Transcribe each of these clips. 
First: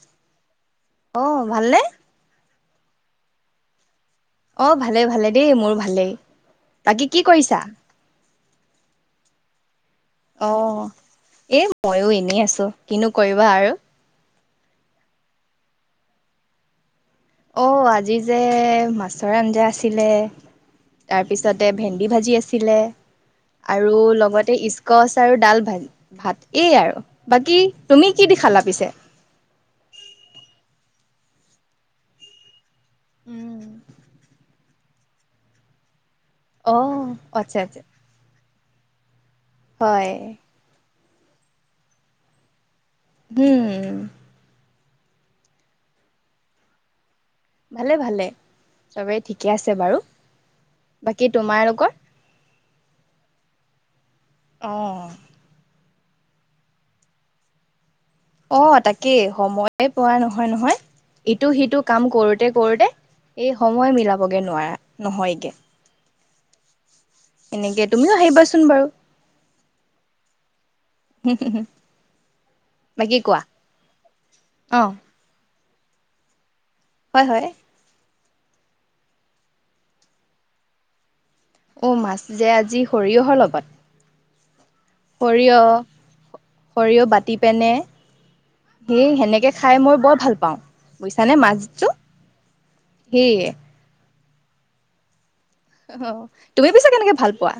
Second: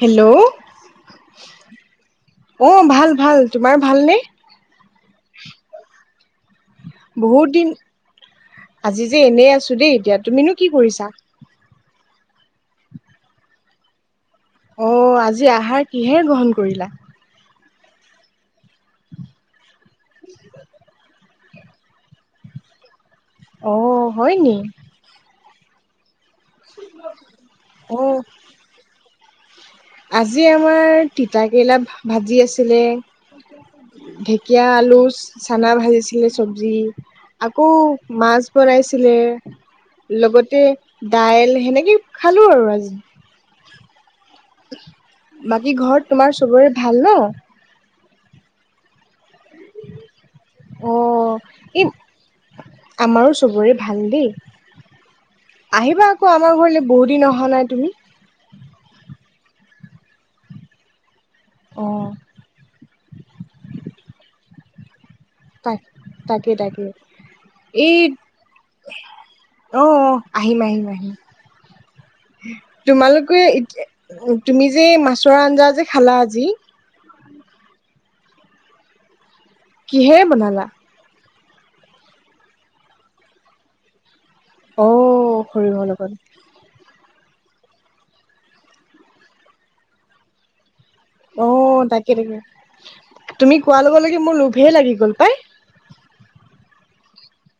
Hello আহ ভালনে অ ভাল ভাল তোমাৰ ভাল নে অ ভালে ভালে দেই মোৰ ভালেই বাকী কি বহুত কৰিছা দিন আজি যে এনেই আছো দেই এতিয়া তুমিনো কি কৰিছা শুনি আছো কিনো কৰিবা আৰু অ আজি আহাৰ কিহেৰে গ্ৰহণ কৰিলা অ আজি যে মাছৰ আঞ্জা আছিলে তাৰপিছতে ভেন্দি ভাজি আছিলে অ আৰু হয় নি লগতে স্কচ আৰু ডাল তাৰ ভাত এই আৰু বাকী অ তুমি কি দি খালা পিছে তিতা কেৰেলা ভাজি আছে পিলে ঢেকীয়া আলু চানা ভাজিছো চব্জি অ আচ্ছা আকৌ আচ্ছা মাছ কৰাইছিলে হয় লগতে দাইল সেনেকে খালো আৰু আজি উম বাকী ঘৰত তোমাৰ চবৰে ভাল ন ভালে ভালে চবেই ঠিকে আছে বাৰু অ বাকী এই তোমাৰালোকৰ আমাৰো চবৰে ভাল দেই আহ আহিবা আকৌ আমাৰ ঘৰলৈ বহুত দিন অহা নাই তুমি অ তাকেই সময়ে পোৱা নহয় নহয় ইটো সিটো অ'। কাম কৰোতে কৰোতে এই সময় মিলাবগে নোৱাৰা নহয়গে তাক তাকে তাকে এনেকে এই তুমিও আহিবাচোন বাৰু অ' অহ', আহিম আহিম আহিম বাকী কোৱা তোমালোকে এতিয়া তুমি অ যে মাছৰ আঞ্জা কি খালা আজি? হয় হয় কিহেৰে বনালা? অ', মাছ যে আজি সৰিয়হৰ লগত অ', সৰিয়হ সৰিয়হৰ লগত সৰিয়হ বাত টি পেনে এই সেনেকে খাই মই বৰ ভাল পাওঁ। বুজিছানে অ', মাছটো তাকে তাকে সেয়ে তুমি কোৱা লগে লগে মোৰ লোভে লাগি গ'ল পাই। অ‌ তুমি পিছে কেনেকে ভাল পোৱা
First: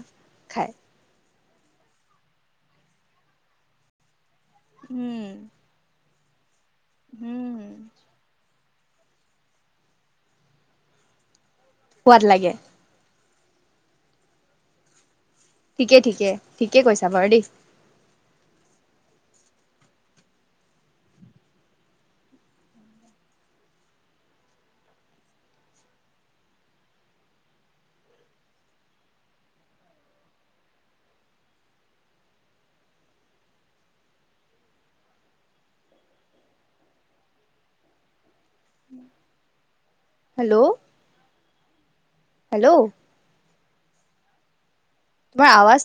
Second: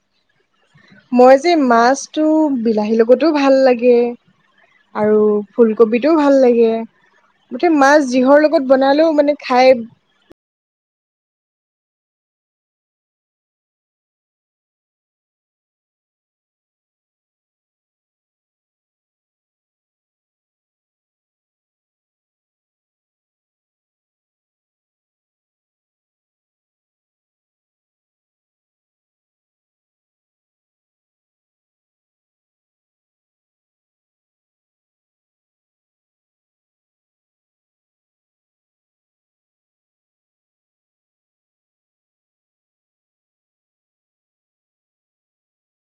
খায়? মই যে মাছটো বিলাহীৰ লগতো ভাল লাগে আৰু উম ফুলকবি টোও ভাল লাগে উম গোটেই মাছ যিহৰ লগত লগত বনালেও মানে খাই সোৱাদ লাগে ঠিকে ঠিকে ঠিকেই কৈছা বাৰু দেই। হেল্ল' হেল্ল' তোমাৰ আৱাজ